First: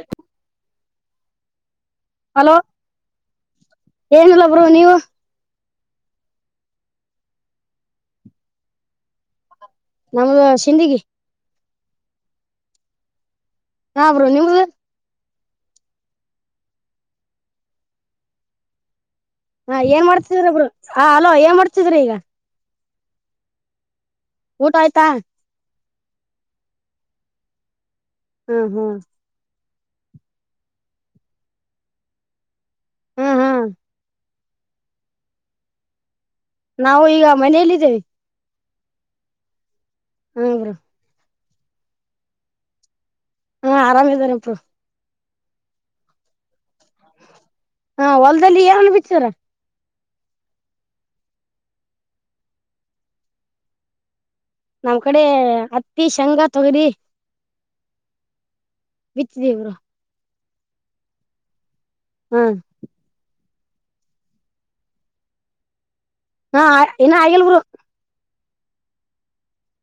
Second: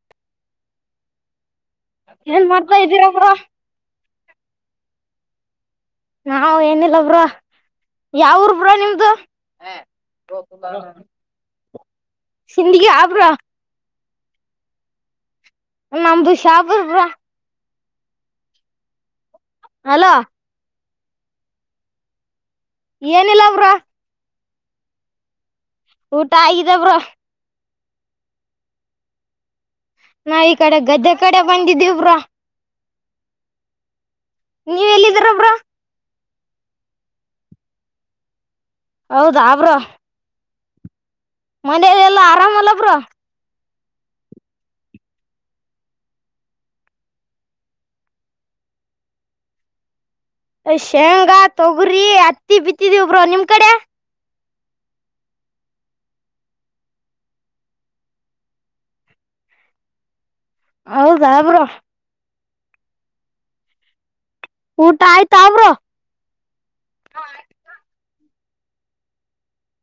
A ಏನ್ hello ಮಾಡ್ತಾ ಇದ್ದೀರಾ ಬ್ರೋ ಏನಲ್ಲ ಬರು ನೀವು ನಾವ್ ಏನಿಲ್ಲ ಬ್ರ ಯಾವ್ರ ಬ್ರ ನಿಮ್ದು ನಮ್ದ ಶಿಂದಗಿ ಸಿಿಂದಿಗೆ ಅವರ ಹಬ್ರು ನಿಮ ನಮ್ದುಷಾಬ್ರ ಹಾ ಏನ್ ಅಲೋ ಮಾಡ್ತಿದ್ರಿಬ್ರು ಹ ಅಲೋ ಏನ್ ಮಾಡ್ತಿದ್ರಿ ಈಗ ಏನಿಲ್ಲ ಅವ್ರ ಊಟ ಆಯ್ತಾ ಊಟ ಆಗಿದ ಬ್ರ ಹ್ಮ್ ಹ್ಮ್ ನಾ ಈ ಕಡೆ ಗದ್ದೆ ಕಡೆ ಬಂದಿದ್ದೇಬ್ರ ಹ್ಮ್ ಹ್ಮ್ ನೀವ ಎಲ್ಲಿದ್ದರಬ್ರ ನಾವು ಈಗ ಮನಲ್ಲಿದ್ದೇವೆ ಹೌದ್ರ ಹ್ರ ಮನಲೆ ಎಲ್ಲಾ ಆರಾಮಲ್ಲಬ್ರ ಹಾ ಆರಾಮ್ ಇದನೆಪರು ಹಾ ಹೊಲ್ದಲ್ಲಿ ಏನನ್ ಬಿತಾರ ಶೇಂಗಾ ತೊಗರಿ ಹತ್ತಿ ಬಿತ್ತಿದಿವಬ್ರ ನಿಮ್ ಕಡೆ ನಮ್ ಕಡೆ ಹತ್ತಿ ಶಂಗಾ ತಗರಿಿ ಬಿಚ್ಚ ದೇವರು ಹೌದಾಬರು ಹ್ಮ ಊಟ ಆಯ್ತ ಅವ್ರ ಹಾ ಏನ ಆಗಲ್ರು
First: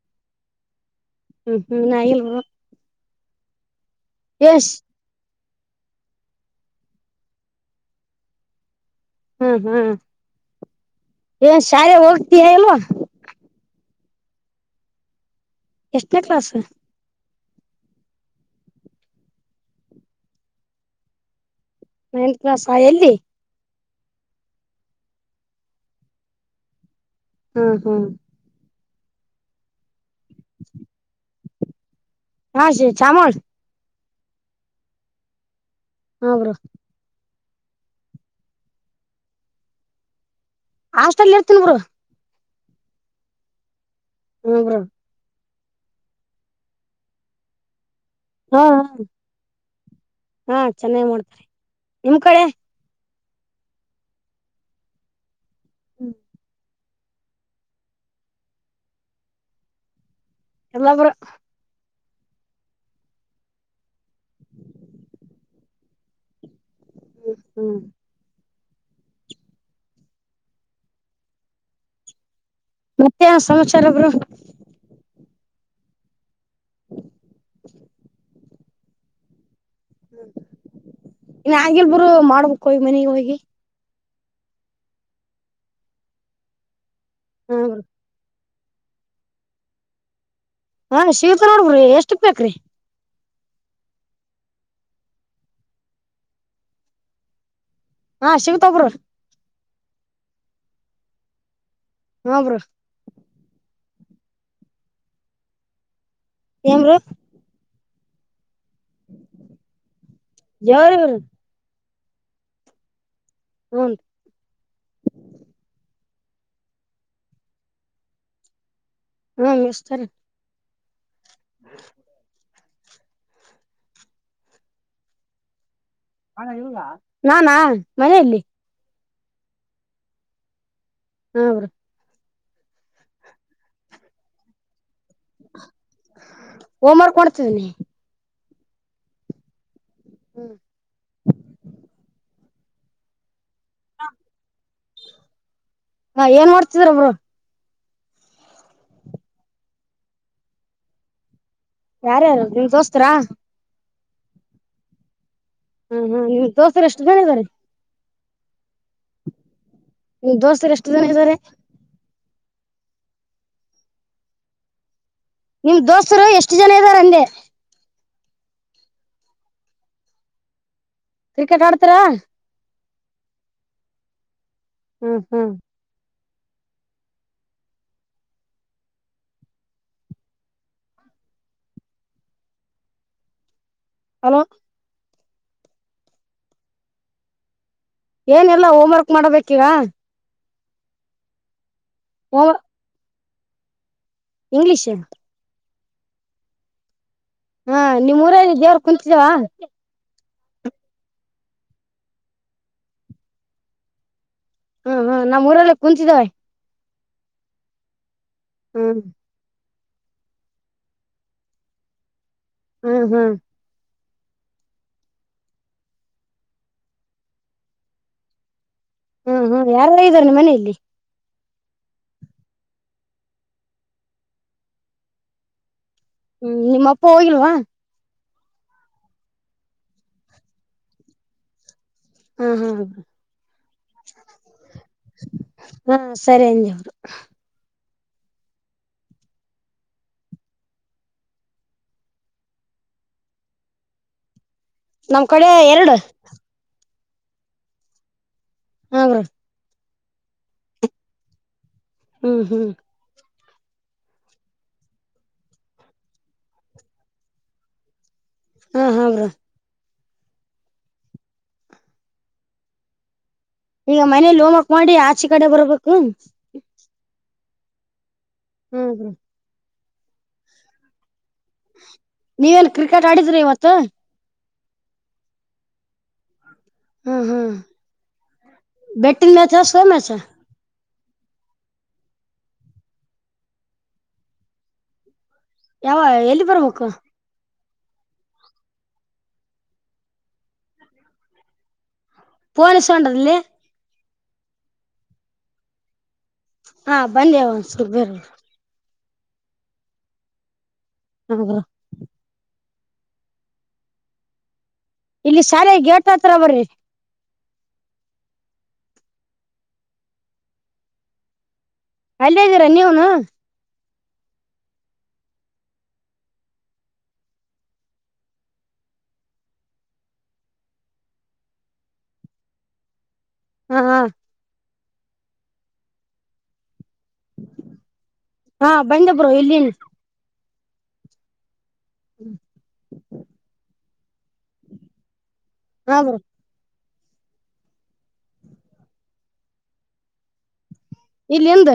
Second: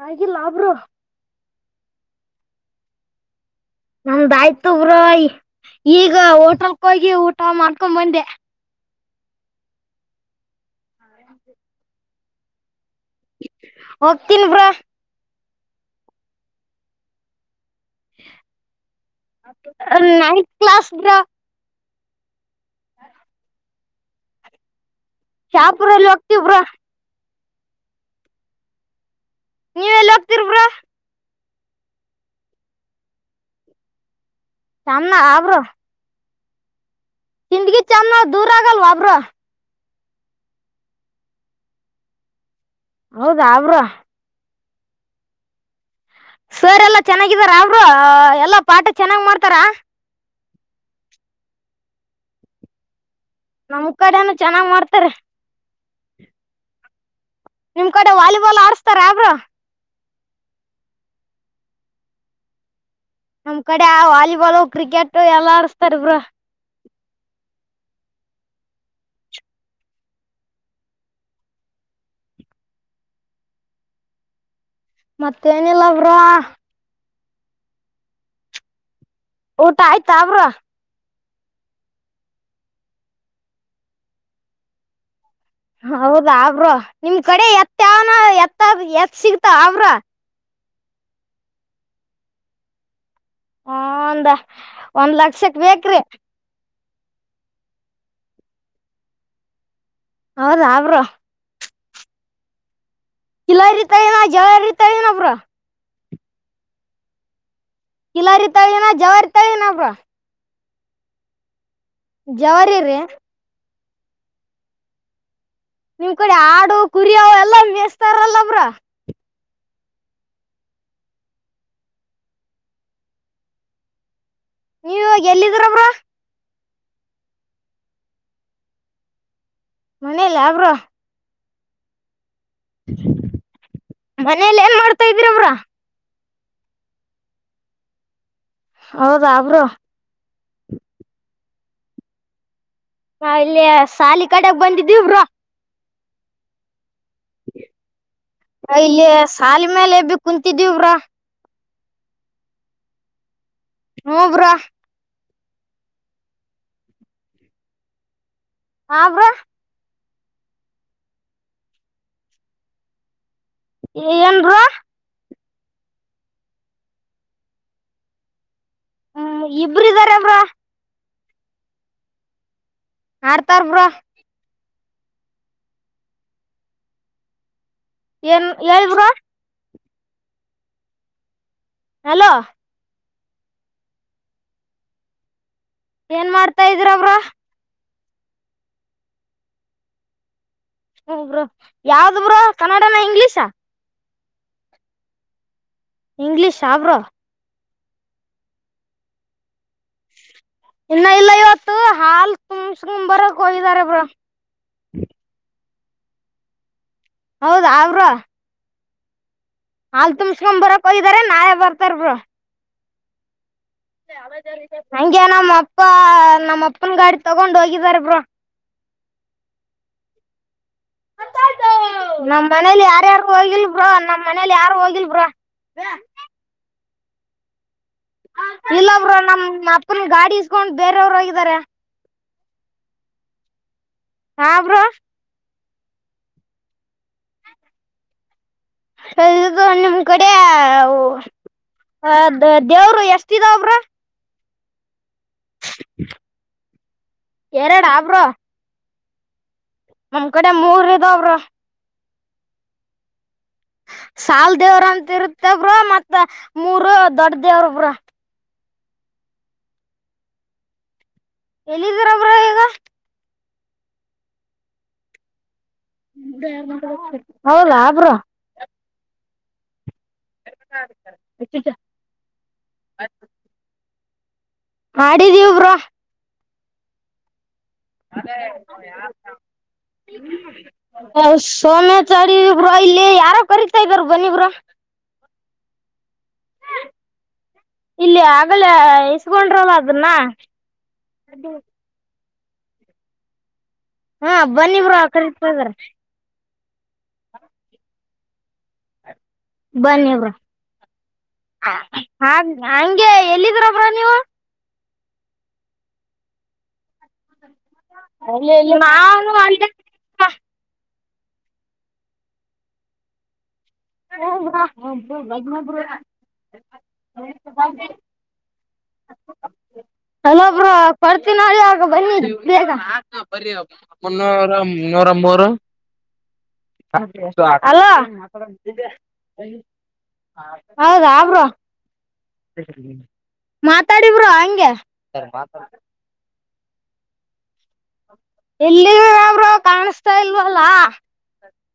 ಹಾಗಿಲ್ಲಾಬ್ರು ಹ್ಮ್ ಹ್ಮ್ ನಾ ಇಲ್ವಾ ನಮ್ದಾಯ್ತು ಬ್ರ ಈಗ ಹೋಟಲ್ಕ್ ಹೋಗಿ ಊಟ ಮಾಡ್ಕೊಂಡ ಬಂದೆ ಹ್ಮ್ ಹ್ಮ್ ಏನ್ ಶಾಲೆ ಹೋಗ್ತಿಯ ಅಲ್ವಾ ಒ ತಿನ್ ಪ್ರ ಎಷ್ಟನೇ ಕ್ಲಾಸ್ ನ ಕ್ಲಸ್ ನೈನ್ತ್ ಕ್ಲಾಸ್ ಎಲ್ಲಿ ಶಾಪುರ ಎಲ್ಲಿ ಹೋಗ್ತವ್ರಾ ಹ್ಮ್ ಹ್ಮ್ ನೀವಲ್ಲ ಹತ ಹಾ ಸ ಚಾಮಳ ಶಾಮ ನ ಅವ್ರ ಹರು ಹಿಂದ್ಗಿ ಚನ್ನ ದೂರ ಆಗಲ್ವಾಬ್ರ ಹಾಸ್ಟೆಲ್ ಇರ್ತನ್ ಬರು ಹೌದಾ ಅವರು ಹ್ಮ ಹ ಸರ್ ಎಲ್ಲಾ ಚೆನ್ನಾಗಿದಾರ ಅವರು ಎಲ್ಲಾ ಹಾ ಪಾಠ ಚೆನ್ನಾಗ್ ಮಾಡ್ತಾರ ಹಾ ಚೆನ್ನಾಗ್ ಮಾಡೋಡ್ತಾರೆ ನಿಮ್ ಕಡೆ ನಮ್ ಕಡೆನು ಚೆನ್ನಾಗ್ ಮಾಡ್ತಾರೆ ಹ್ಮ್ ನಿಮ್ ಕಡೆ ವಾಲಿಬಾಲ್ ಆರ್ಸ್ತಾರಬ್ರ ಎಲ್ಲರು ನಮ್ ಕಡೆ ಆ ವಾಲಿಬಾಲ್ ಕ್ರಿಕೆಟ್ ಎಲ್ಲಾ ಅರ್ಸ್ತಾರ್ಬ್ರ ಹ್ಮ ಹ್ಮ್ ಮತ್ತೆ ಸಮಾಚಾರ ಒಬ್ರು ಮತ್ತೇನಿಲ್ಲಬ್ರ ಊಟ ಆಯ್ತಾ ಅವ್ರ ಇನ್ ಹಾಗೆಲ್ಬರು ಮಾಡ್ಬೇಕು ಹೋಗಿ ಮನೆಗೆ ಹೋಗಿ ಹೌದಾ ಆ್ರ ನಿಮ್ ಕಡೆ ಹ ಬ್ರೋ ಎತ್ತ ಯಾವನ ಎತ್ತ ಎತ್ ಸಿಗ್ತ ಆ್ರ ಹಾ ಶಿವಕ ನೋಡ್ಬ್ರಿ ಎಷ್ಟಕ್ ಬೇಕ್ರಿ ಹ ಒಂದ ಒಂದ್ ಲಕ್ಷಕ್ ಬೇಕ್ರಿ ಹಾ ಶಿವತ್ೊಗರುೂರ್ ಹೌದಾ ಅವರು ಹಾ ಬ್ರ ಇಲ್ಲ ರೀತ ಏನ ಜಳ ರೀತ ಏನಬ್ರ ಎಮ್ರ ಕಿಲಾರಿತಾಳಏನ ಜವಾರಿತಳನಪ್ಪ ಯಾರವರು ಜವಾರಿ ರೀ ಹ್ಂ ನಿಮ್ ಕಡೆ ಆಡು ಕುರಿಯವು ಎಲ್ಲಾ ಮೇಸ್ತಾರಲ್ಲಬ್ರ ಹ್ಮ ಮಷ್ಟ್ತಾರೆ ಹ್ಮ ನೀವ ಎಲ್ಲಿದ್ರವ್ರ ನಾನಾ ಮನೆಯಲ್ಲಿ ಮನೆಯಲ್ಲ ಯಬ್್ರ ಹೌ್ರೀ ಮನೇಲ್ ಏನ್ ಮಾಡ್ತಾ ಇದಿರ ಬ್ರೋ. ಹೋಮ್ವರ್ಕ್ ಕೊಡ್ತಿದಿನಿ. ಹೌದಾ ಬ್ರೋ ಹ್ಮ್ ಹ ಇಲ್ಲಿ ಸಾಲಿ ಕಡೆಗ್ ಬಂದಿದ್ದೀವರು ಹಾ ಏನ್ ಮಾಡ್ತಿದ್ರಬ್ರು ಇಲ್ಲಿ ಶಾಲ ಮೇಲೆ ಬಿ ಕುಂತಿದವಿ ಇಬ್ರ ಯಾರ್ಯಾರು ನಿಮ್ ದೋಸ್ತರಾ ಹೂಬ್ರಾ ಹಾ ಹಾ ನೀವ್ ದೋಸರೆ ಎಷ್ಟು ಜನ ಇದ್ದಾರೆ ಹಾ ಬ್ರಾ ನಿ ದೋಸ್ತರು ಎಷ್ಟು ಜನ ಇದ್ದಾರೆ ಏ ಏನ್ ಬ್ರೋ ನಿಮ್ ದೋಸ್ತ್ರು ಎಷ್ಟು ಜನ ಇದ್ದಾರ್ ಅಂದೆ. ಹ್ಮ ಇಬ್ರ್ ಇದ್ದಾರೆ ಬ್ರೋ ಕ್ರಿಕೆಟ್ ಆಡ್ತೀರಾ ಆಡ್ತಾರ್ ಬ್ರೋ ಹ್ಮ್ ಹ್ಮ್ ಏನ್ ಎಳ್ ಬ್ರೋ ಹಲೋ ಹಲೋ ಏನ್ ಮಾಡ್ತಾ ಇದಿರ ಬ್ರೋ ಏನೆಲ್ಲ ಹೋಮ್ವರ್ಕ್ ಮಾಡಬೇಕೀಗ ಹ್ಮ್ ಬ್ರೋ ಯಾವ್ದ್ ಬ್ರೊ ಕನ್ನಡನ ಇಂಗ್ಲಿಷ. ಇಂಗ್ಲಿಷ ಇಂಗ್ಲಿಷ್ ಅ ಬ್ರೋ. ಹಾ ನಿಮ್ ಊರಗೇ ದೇವ್ರ್ ಕುಂತಿದಾವ. ಇನ್ನ ಇಲ್ಲ ಇವತ್ತು ಹಾಲ್ ತುಸ್ಕಂಬರಕ್ ಹೋಗಾರೆ ಬ್ರೊ. ಹಾ ಹ ನಮ್ಮ್ ಊರಲ್ಲೆ ಕುಂತಿದಾವೆ. ಹೌದ ಬ್ರೋ ಹ್ಮ್ ಹಾಲ್ ತುಂಬ್ಸ್ಕೊಂಬರಕ್ ಹೋಗಿದಾರೆ ನಾಳೆ ಬರ್ತಾರ್ ಬ್ರೋ. ಹ್ಮ್ ಹ್ಮ್ ಹಂಗೆ ನಮ್ ಅಪ್ಪ ನಮ್ಮಪ್ಪನ್ ಗಾಡಿ ತಗೊಂಡ್ ಹೋಗಿದಾರೆ ಬ್ರೋ. ಹ್ಮ ಹ್ಮ ಯಾರಲ್ಲ ಇದ್ದಾರೆ ನಿಮ್ ಮನೆಯಲ್ಲಿ. ನಮ್ಮ್ ಮನೇಲಿ ಯಾರ್ಯಾರ್ ಹೋಗಿಲ್ ಬ್ರೋ ನಮ್ಮ್ ಮನೇಲಿ ಯಾರು ಹೋಗಿಲ್ ಬ್ರೋ. ಹ್ಮ್ ನಿಮ್ ಅಪ್ಪ ಹೋಗಿಲ್ವಾ, ಇಲ್ಲ ಬ್ರೊ ನಮ್ ಅಪ್ಪನ್ ಗಾಡಿ ಇಸ್ಕೊಂಡ್ ಬೇರೆ ಅವ್ರ್ ಹೋಗಿದಾರೆ. ಹಾ ಹಾ ಹ ಹಾ ಬ್ರೋ ಹಾ ಸರಿ ಅಂದ್ [unintelligible] ಎ ಇದು ನಿಮ್ ಕಡೆ ಯವ್ ಹ ದ ದೇವ್ರು ಎಷ್ಟಿದಾವ್ ಬ್ರೋ ನಮ್ ಕಡೆ ಎರಡು. ಎರಡಾ ಬ್ರೋ ಹ ಬ್ರೋ ನಮ್ ಕಡೆ ಮೂರ್ ಇದಾವ್ ಬ್ರೋ. ಹ್ಮ್ ಹ್ಮ್ ಸಾಲ್ ದೇವ್ರ್ ಅಂತಿರುತ್ತ ಬ್ರೋ ಮತ್ತ ಮೂರು ದೊಡ್ ದೇವ್ರು ಬ್ರೋ. ಹಾ ಹ ಬ್ರೋ ಎಲ್ಲಿದೀರ ಬ್ರೋ ಈಗ, ಈಗ ಮನೇಲಿ ಹೋಮ್ವರ್ಕ್ ಮಾಡಿ ಆಚೆ ಕಡೆ ಬರ್ಬೇಕು. [unintelligible] ಹೌಲಾ ಬ್ರೋ ಹ್ಮ್ ಹ್ಮ್. [unintelligible] ನೀವೆನ್ ಕ್ರಿಕೆಟ್ ಆಡಿದ್ರಿ ಇವತ್ತು, ಮಾಡಿದೀವ್ ಬ್ರೊ ಹ್ಮ್ ಹ್ಮ್ [unintelligible] ಬೆಟ್ಟಿನ ಮ್ಯಾಚ್ ಸ್ಲೋ ಮ್ಯಾಚ್ ಸೋಮ್ಯಾ ಚರೀ ಬ್ರೊ ಇಲ್ಲಿ ಯಾರೊ ಕರೀತಾ ಇದಾರ್ ಬನ್ನಿ ಬ್ರೋ. ಯಾವ ಎಲ್ಲಿ ಬರ್ಬೇಕು ಇಲ್ಲಿ ಆಗಲೇ ಇಸ್ಕೊಂಡ್ರಲ್ಲ ಅದನ್ನ. ಪೋನ್ ಈಸ್ಕೊಂಡ್ರೇಲ್ಲಿ. ಹಾ ಬನ್ನಿ ಬ್ರೋ ಕರಿತಿದರೆ. ಹಾ ಬಂದಿ ಒಂದಸ ಬೇರು. ಬನ್ನಿ ಬ್ರೋ ಹಾ ಬ್ರೋ ಹಾಗ. ಹಂಗೆ ಎಲ್ಲಿದಿರಿ ಬ್ರೋ ನೀವು. ಇಲ್ಲಿ ಶಾಲೆ ಗೇಟ್ಟ್ಹತ್ರ ಬರ್ರಿ. ಅಲ್ಲೆ ಅಲ್ಲೆ ನಾನು ಅಲ್ಲೇ ನಿಂತೇನ. ಅಲ್ಲೇದೀರಾ ನೀವುನು. ಹ [unintelligible] [inaudible] ಹಲೊ ಬ್ರೋ ಪಾರ್ಚಿನಳಿ ಆಗ ಬನ್ನಿ ಬೇಗ. ಬರಿಮ್ಮ ಹಾ ಹಾ ಮುನ್ನೂರ ನೂರ ಮೂರು. ಹಲೋ. ಬಂದ ಬ್ರೋ ಇಲ್ಲಿನ್. ಹೌದಾ ಬ್ರೋ. [inaudible] ತಡಿ ಬ್ರೋ ಹಂಗೇ. ಹಾ ಬ್ರೋ ಎಲ್ಲಿದಿರ ಬ್ರೋ ಕ್ಯಾನಸ್ತ ಇಲ್ಲವಲ್ಲ. ಇಲ್ಲಿ ಹಿಂದ.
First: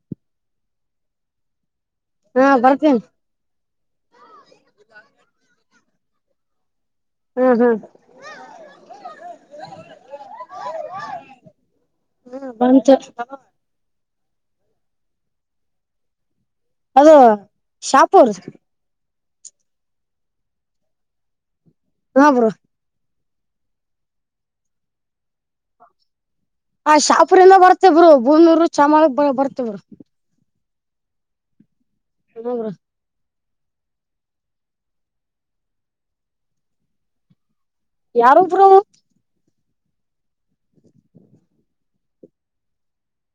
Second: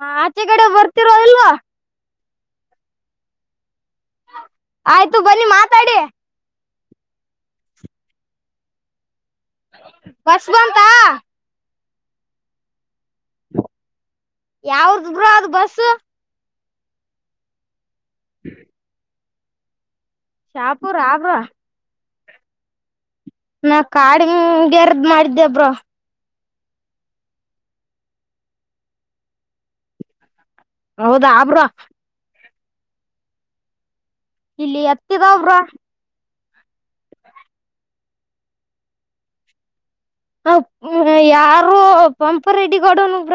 ಹಾ ಅಚ್ಚಿಕಡೆ ಬರ್ತೀರಿ ಇಲ್ಲವೋ. ಹಾ ಬರ್ತೇನಿ. ಆಯ್ತು ಬನ್ನಿ ಮಾತ್. ಹ್ಮ್ ಹ್ಮ್. [inaudible] ಬಸ್ ಬಂತಾ. ಹ್ಮ್ ಬಂತು. ಯಾವುರ್ದ ಬ್ರೋ ಅದ ಬಸ್ಸು. ಅದು ಶಾಪೂರ್. ಶಾಪೂರ ಆ ಬ್ರೋ. ಹ ಬ್ರೋ. ನಾ ಕಾಡಗೆರ್ದ ಮಾಡಿದ್ದೆ ಬ್ರೋ. ಹ ಶಾಪುರಿಂದ ಬರತ್ತೆ ಬ್ರೋ ಬೂನೂರು ಚಾಮಳಕ್ ಬರ್ತ ಬ್ರೋ. ಹೌದಾ ಬ್ರೋ. Hello bro. ಇಲ್ಲಿ ಎತ್ತಿದಾವ್ ಬ್ರೋ. ಯಾರೊ ಬ್ರೋ. ಹ ಯಾರು ಪಂಪ ರೆಡಿ ಕೊಡೋನಗ್ರ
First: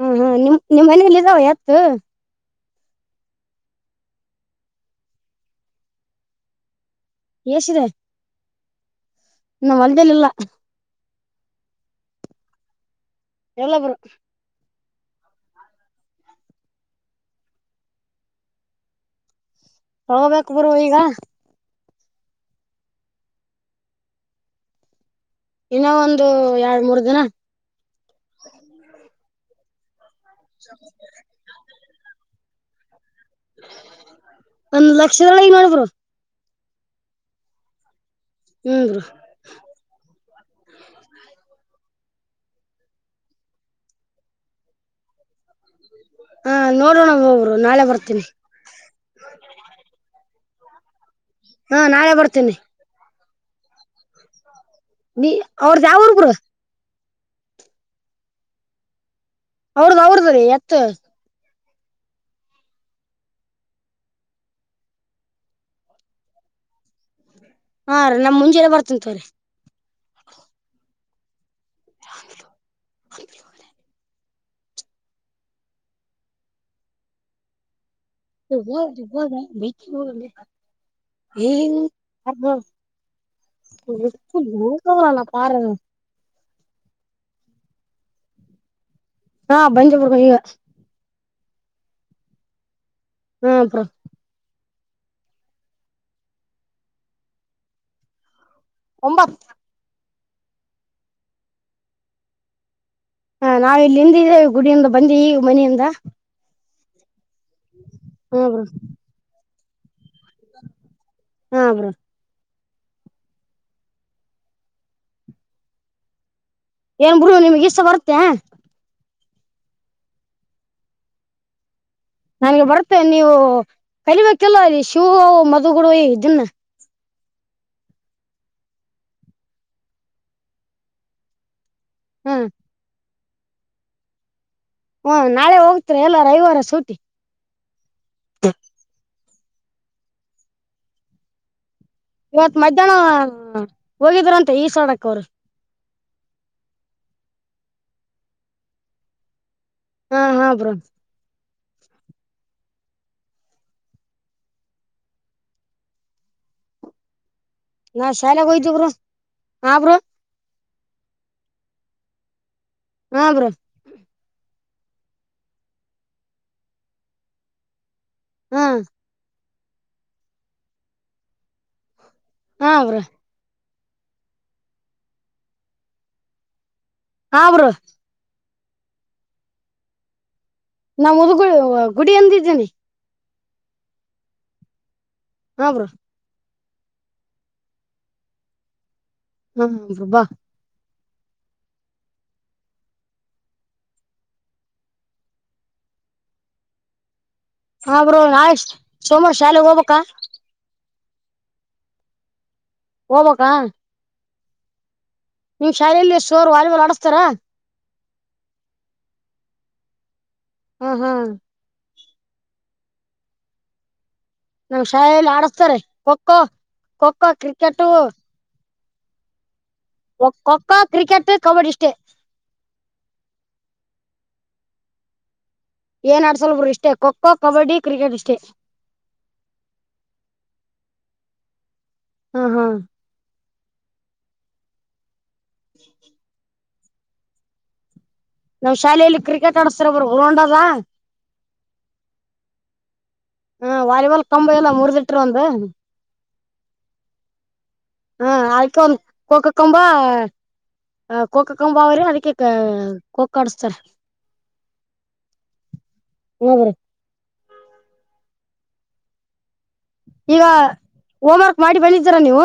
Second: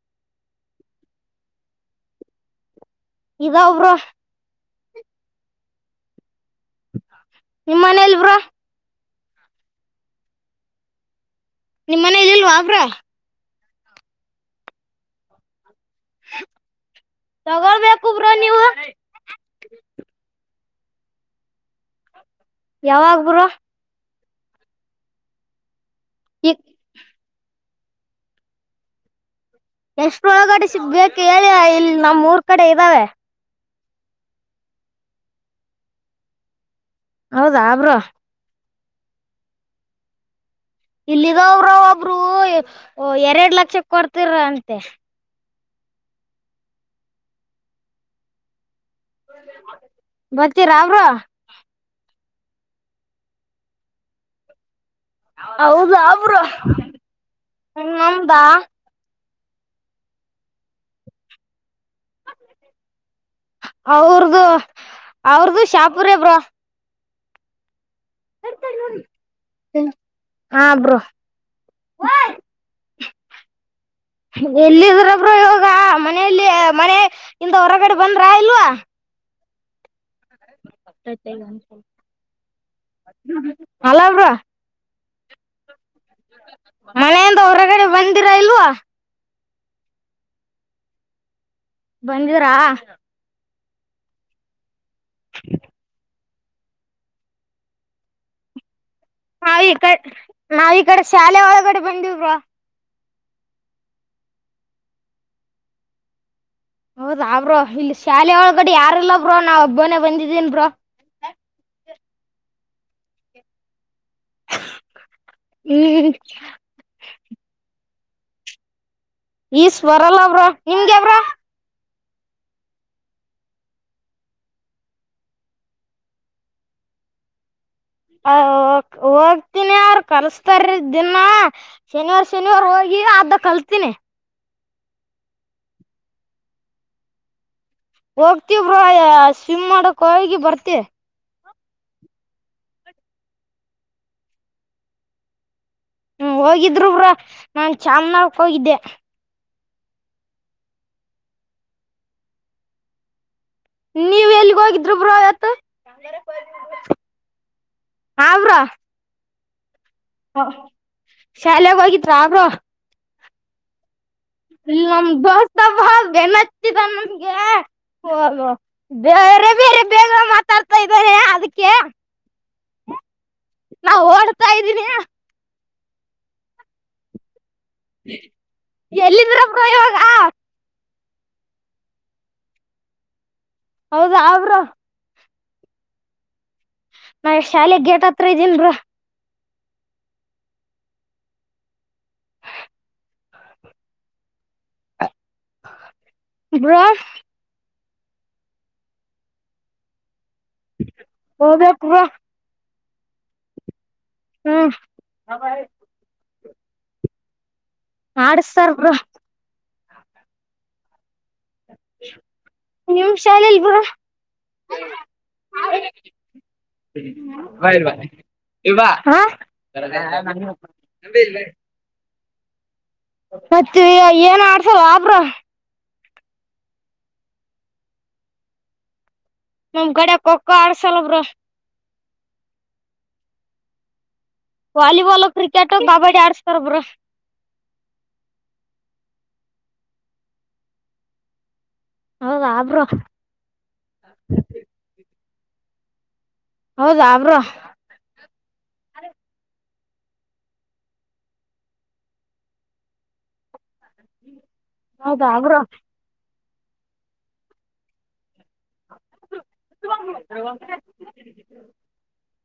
ಹಾ ಹಾ ನಿಮ್ ನಿಮ್ಮ್ ಮನೇೆಯಲ್ಲಿ ಇದ್ದಾವ ಎತ್ತ. ಇದಾವ ಬ್ರೋ. ನಿಮ್ಮ ಮನೇಲ್ ಬ್ರೋ. ನ ಹೊಲ್ದೆೇಲಿಲ್ಲ. ನಿಮಮ್ಮನ ಇಲ್ಲಲ್ವಾಾಬ್ರೋ ಎಲ ಬರತೆ ತಗೊಳ್ಬೇಕುಬ್ರ ನೀವು ಹೋಗ್ಬೇಕಕ್ ಬುರು ಈಗ ಯಾವಾಗಬ್ರೋ. ಇನ್ನ ಒಂದು ಈ ಎರಡ್ ಮೂರ್ ದಿನ. ಎಷ್ಟು ಒಳಗಡೆ ಸಿಗ್ಬೇಕು ಹೇಳಿ ಇಲ್ಲಿ ನಮ್ಮ್ ಊರ್ ಕಡೆ ಇದ್ದಾವೆ. ಒಂದ ಲಕ್ಷದೊಲೀ ಗ ಬ್ರೋ. ಹೌದಾ ಬ್ರೋ. ಹ್ಮ. ಇಲ್ಲಿ ಇದರೋ ಒಬ್ರು ಎರಡ್ ಲಕ್ಷ ಕೊಡ್ತಿರ ಅಂತೆ. ಹಾ ನೋಡೋಣ ಬ್ರೋ ನಾಳೆ ಬರ್ತೀನಿ. ಬರ್ತೀರಾ ಬ್ರೋ. ಹಾ ನಾಳೆ ಬರ್ತೇನಿ. ನೀ ಅವ್ರದ್ ಹೌದ ಯಾವ ಅ ಊರ್ ಬ್ರೋ ಹ್ಮ ನಮ್ದ್ ಅವ್ರದ ಅವ್ರ್ದ ರೀ ಎತ್ ಅವ್ರದುು ಅವ್ರದುು ಶಾಪುರೇ ಬ್ರ ಹಾ ರ ನಮ್ ಮುಂಜೆನ ಬರ್ತನ್ತ್ವ್ರೀ ಹಾ ಬ್ರೊ ಆ ಅ ಎಲ್ಲಿದ್ರಬ್ರು ಯೋಗ ಮನೆಯಲ್ಲಿ ಮನೆ ಇಂತ ಹೊರಗಡೆ ಬಂದ್ರ ಇಲ್ವಾ ಹೋದು ಹೋದು ಬಿ ಹ ಅಲ್ಲ ಬ್ರೋ ಹ ಹ ಮಳೆಯಿಂದ ಹೊರಗಡೆ ಬಂದಿರ ಇಲ್ವಾ ಹಾ ಬಂದೆ ಬುರ್ಕ ಈಗ ಬಂದಿದರಾ ಹಾ ಬ್ರೋ ಹ್ಮ ಒಂಬತ್ ನಾವವು ಈ ಕ ನಾವ್ ಈ ಕಡೆ ಶಾಲೆ ಒಳಗಡೆ ಬಂದಿವ್ರ ಹಾ ನಾವಿಲ್ಲಿ ಎಂದಿದ್ದೇವೆ ಗುಡಿಯಿಂದ ಬಂದ ಈಗ ಮನೆಯಿಂದ ಹೌದ ಬ್ರೋ ಇಲ್ಲಿ ಶಾಲೆ ಹಾ ಬ್ರೋ ಒಳಗಡೆ ಯಾರಲ್ಲ ಬ್ರೋ ನಾವ್ ಹಬ್ಬನೇ ಬಂದಿದ್ದೀನ್ ಬ್ರ ಹಾ ಬ್ರ ಹ್ಮ್ ಏನ್ ಬ್ರೋ ನಿಮ್ಗೆ ಇಷ ಬರುತ್ತೆ ಈಸ್ ಬರಲ್ಲ ಬ್ರೋ ನಿಂಗಗೆವ್ರ ನನ್ಗೆ ಬರ್ತೆೇ ನೀವು ಕಲಿಬೇಕೆಲ್ಲ ಅ ಶಿವವು ಮಧು ಇದನ್ನ ಅ ಹೋಗ್ತೀಿನಿ ಅವರು ಕಲ್ಸ್ತಾರ ದಿನಾ ಶನಿವಾರ ಹ ಶನಿವಾರ ಹೋಗಿ ಅ ಕಲ್ತೀಿನಿ ಹಾ ನಾಳೆ ಹೋಗ್ತೀರಿ ಎಲ್ಲ ರವಿವಾರ ಸೂಟಿ ಹೋಗ್ತವ್ರ ಸ್ವಿಮ್ ಮಾಡಕ್ ಹಗಿ ಬರ್ತೆ ಇವತ್ ಮಧ್ಯಾಹ್ನ ಹೋಗಿದ್್ರಂತೆ ಈ ಸಡಕ್ ಅವರು ಹ್ಮ ಹೋಗಿದ್ರು ಬ್ರ ನಾನ್ ಚಾಮನಕ್ ಹೋಗಿದ್ದೆ ಹಾ ಹಾ ಬ್ರೋ ನೀವ್ ಎಲ್ಲಿಗೋಗಿದ್ರು ಬ್ರೋ ಯತ್ತು ನಾ ಶಾಲೆಗೆ ಹಯ್ದವರು ಹಾ ಬರು ಶಾಲೆಾಗ ಹೋಗಿದ ಅವರು ಹಾ ಬ್ರ ನಮ್ ಬಸ ಏನ್ ಹಚ್ಚಿದ ನಮ್ಗೆ ಹದ ಹಾ ಬೇರೆ ಬೇರೆ ಬೇ ಮಾತಾಡ್ತಾ ಇದ್ದಾರೆ ಅದಕ್ಕೆ ಹಾ ಅವ್ರೀ ನಾ ಓಡ್ತಾ ಇದ್ದೀನಯ ಹರು ಎಲ್ಲಿದ್ರಗ ಇವಾಗ ನಾ ಮುದುಗ ಗುಡಿ ಅಂದಿದ್ದೀನಿ ಹೌದಾ ಅವರು ಹ್ರ ನಾ ಶಾಲೆೆಗೆಗ್ ಗೇಟ್ ಹತ್ರ ಇದ್ದೀನ್ರ ಹ್ಮ್ ಹಬಾ ಬ್ರ ಹಾ ಬ್ರೋ ನಾಯ್ ಸೋಮಣ ಶಾಲೆಗೆಗ್ ಹೋಗಬ ಹೌದ ಪವಾ ಮಕ್ಕ ಹ್ಮ್ ನಿಮ್ ಶಾಲೆಯಲ್ಲಿ ಸೋರ್ ವಾಲಿಬಾಲ್ ಆಡಸ್ತಾರಾ ಆಡ್ಸ್ತಾರ್ ಹ್ಮ ಹ್ಮ ನಿಮ್ ಶಾಲೆಲ್ ಬರ ನಮ್ಮ್ ಶಾಲೆಯಲ್ಲಿ ಆಡಸ್ತಾರೆ ಖೋಖೋ ಖೋಖೋ ಕ್ರಿಕೆಟು ಇ ಕ್ರಿಕೆಟ್ ಕಬಡ್ಡಿ ಇಷ್ಟೇ ಮತ್ತ ಏನ್ ಆಡ್ಸಲ್ ಆಬ್ರ ಏನ್ ಆಡ್ಸಲ್ವರು ಇಷ್ಟೇ ಖೋ ಖೋ ಕಬಡ್ಡಿ ಕ್ರಿಕೆಟ್ ಇಷ್ಟೇ ನಮ್ಗಡೆ ಖಖೋ ಆಡ್ಸಲಬ್ರ ಹ್ಮ ಹ್ಮ ವಾಲಿಬಾಲ್ ಕ್ರಿಕೆಟ್ ಕಬಡ್ಡಿ ಆಡಸ್ತಾರಬ್ರ ನಾವ್ ಶಾಲೆಯಲ್ಲಿ ಕ್ರಿಕೆಟ್ ಆಡಸ್ತರಬ್ರು ಗ್ರೌಂಡ್ ಅದ ಹೌದ ಆಬ್ರು ಹ್ಮ ವಾಲಿಬಾಲ್ ಕಂಬ ಇಲ್ಲ ಮೂರ್ ದಟ್ರ ಒಂದು ಹೌದಾ ಅವರು ಹಾ ಆಯ್ಕ ಒಂದ ಕೋಕ ಕಂಬ ಆ ಕೋಕ ಕಂಬ ಅವ್ರಿ ಅದಕ್ಕೆ ಕೋಕ ಆಡಸ್ತಾರ ಹೌದಾ ಅವರು ಹ ಬ್ರೀ ಈಗ ಹೋಮ್ವರ್ಕ್ ಮಾಡಿ ಬೆಳಿದ್ದೀರಾ ನೀವು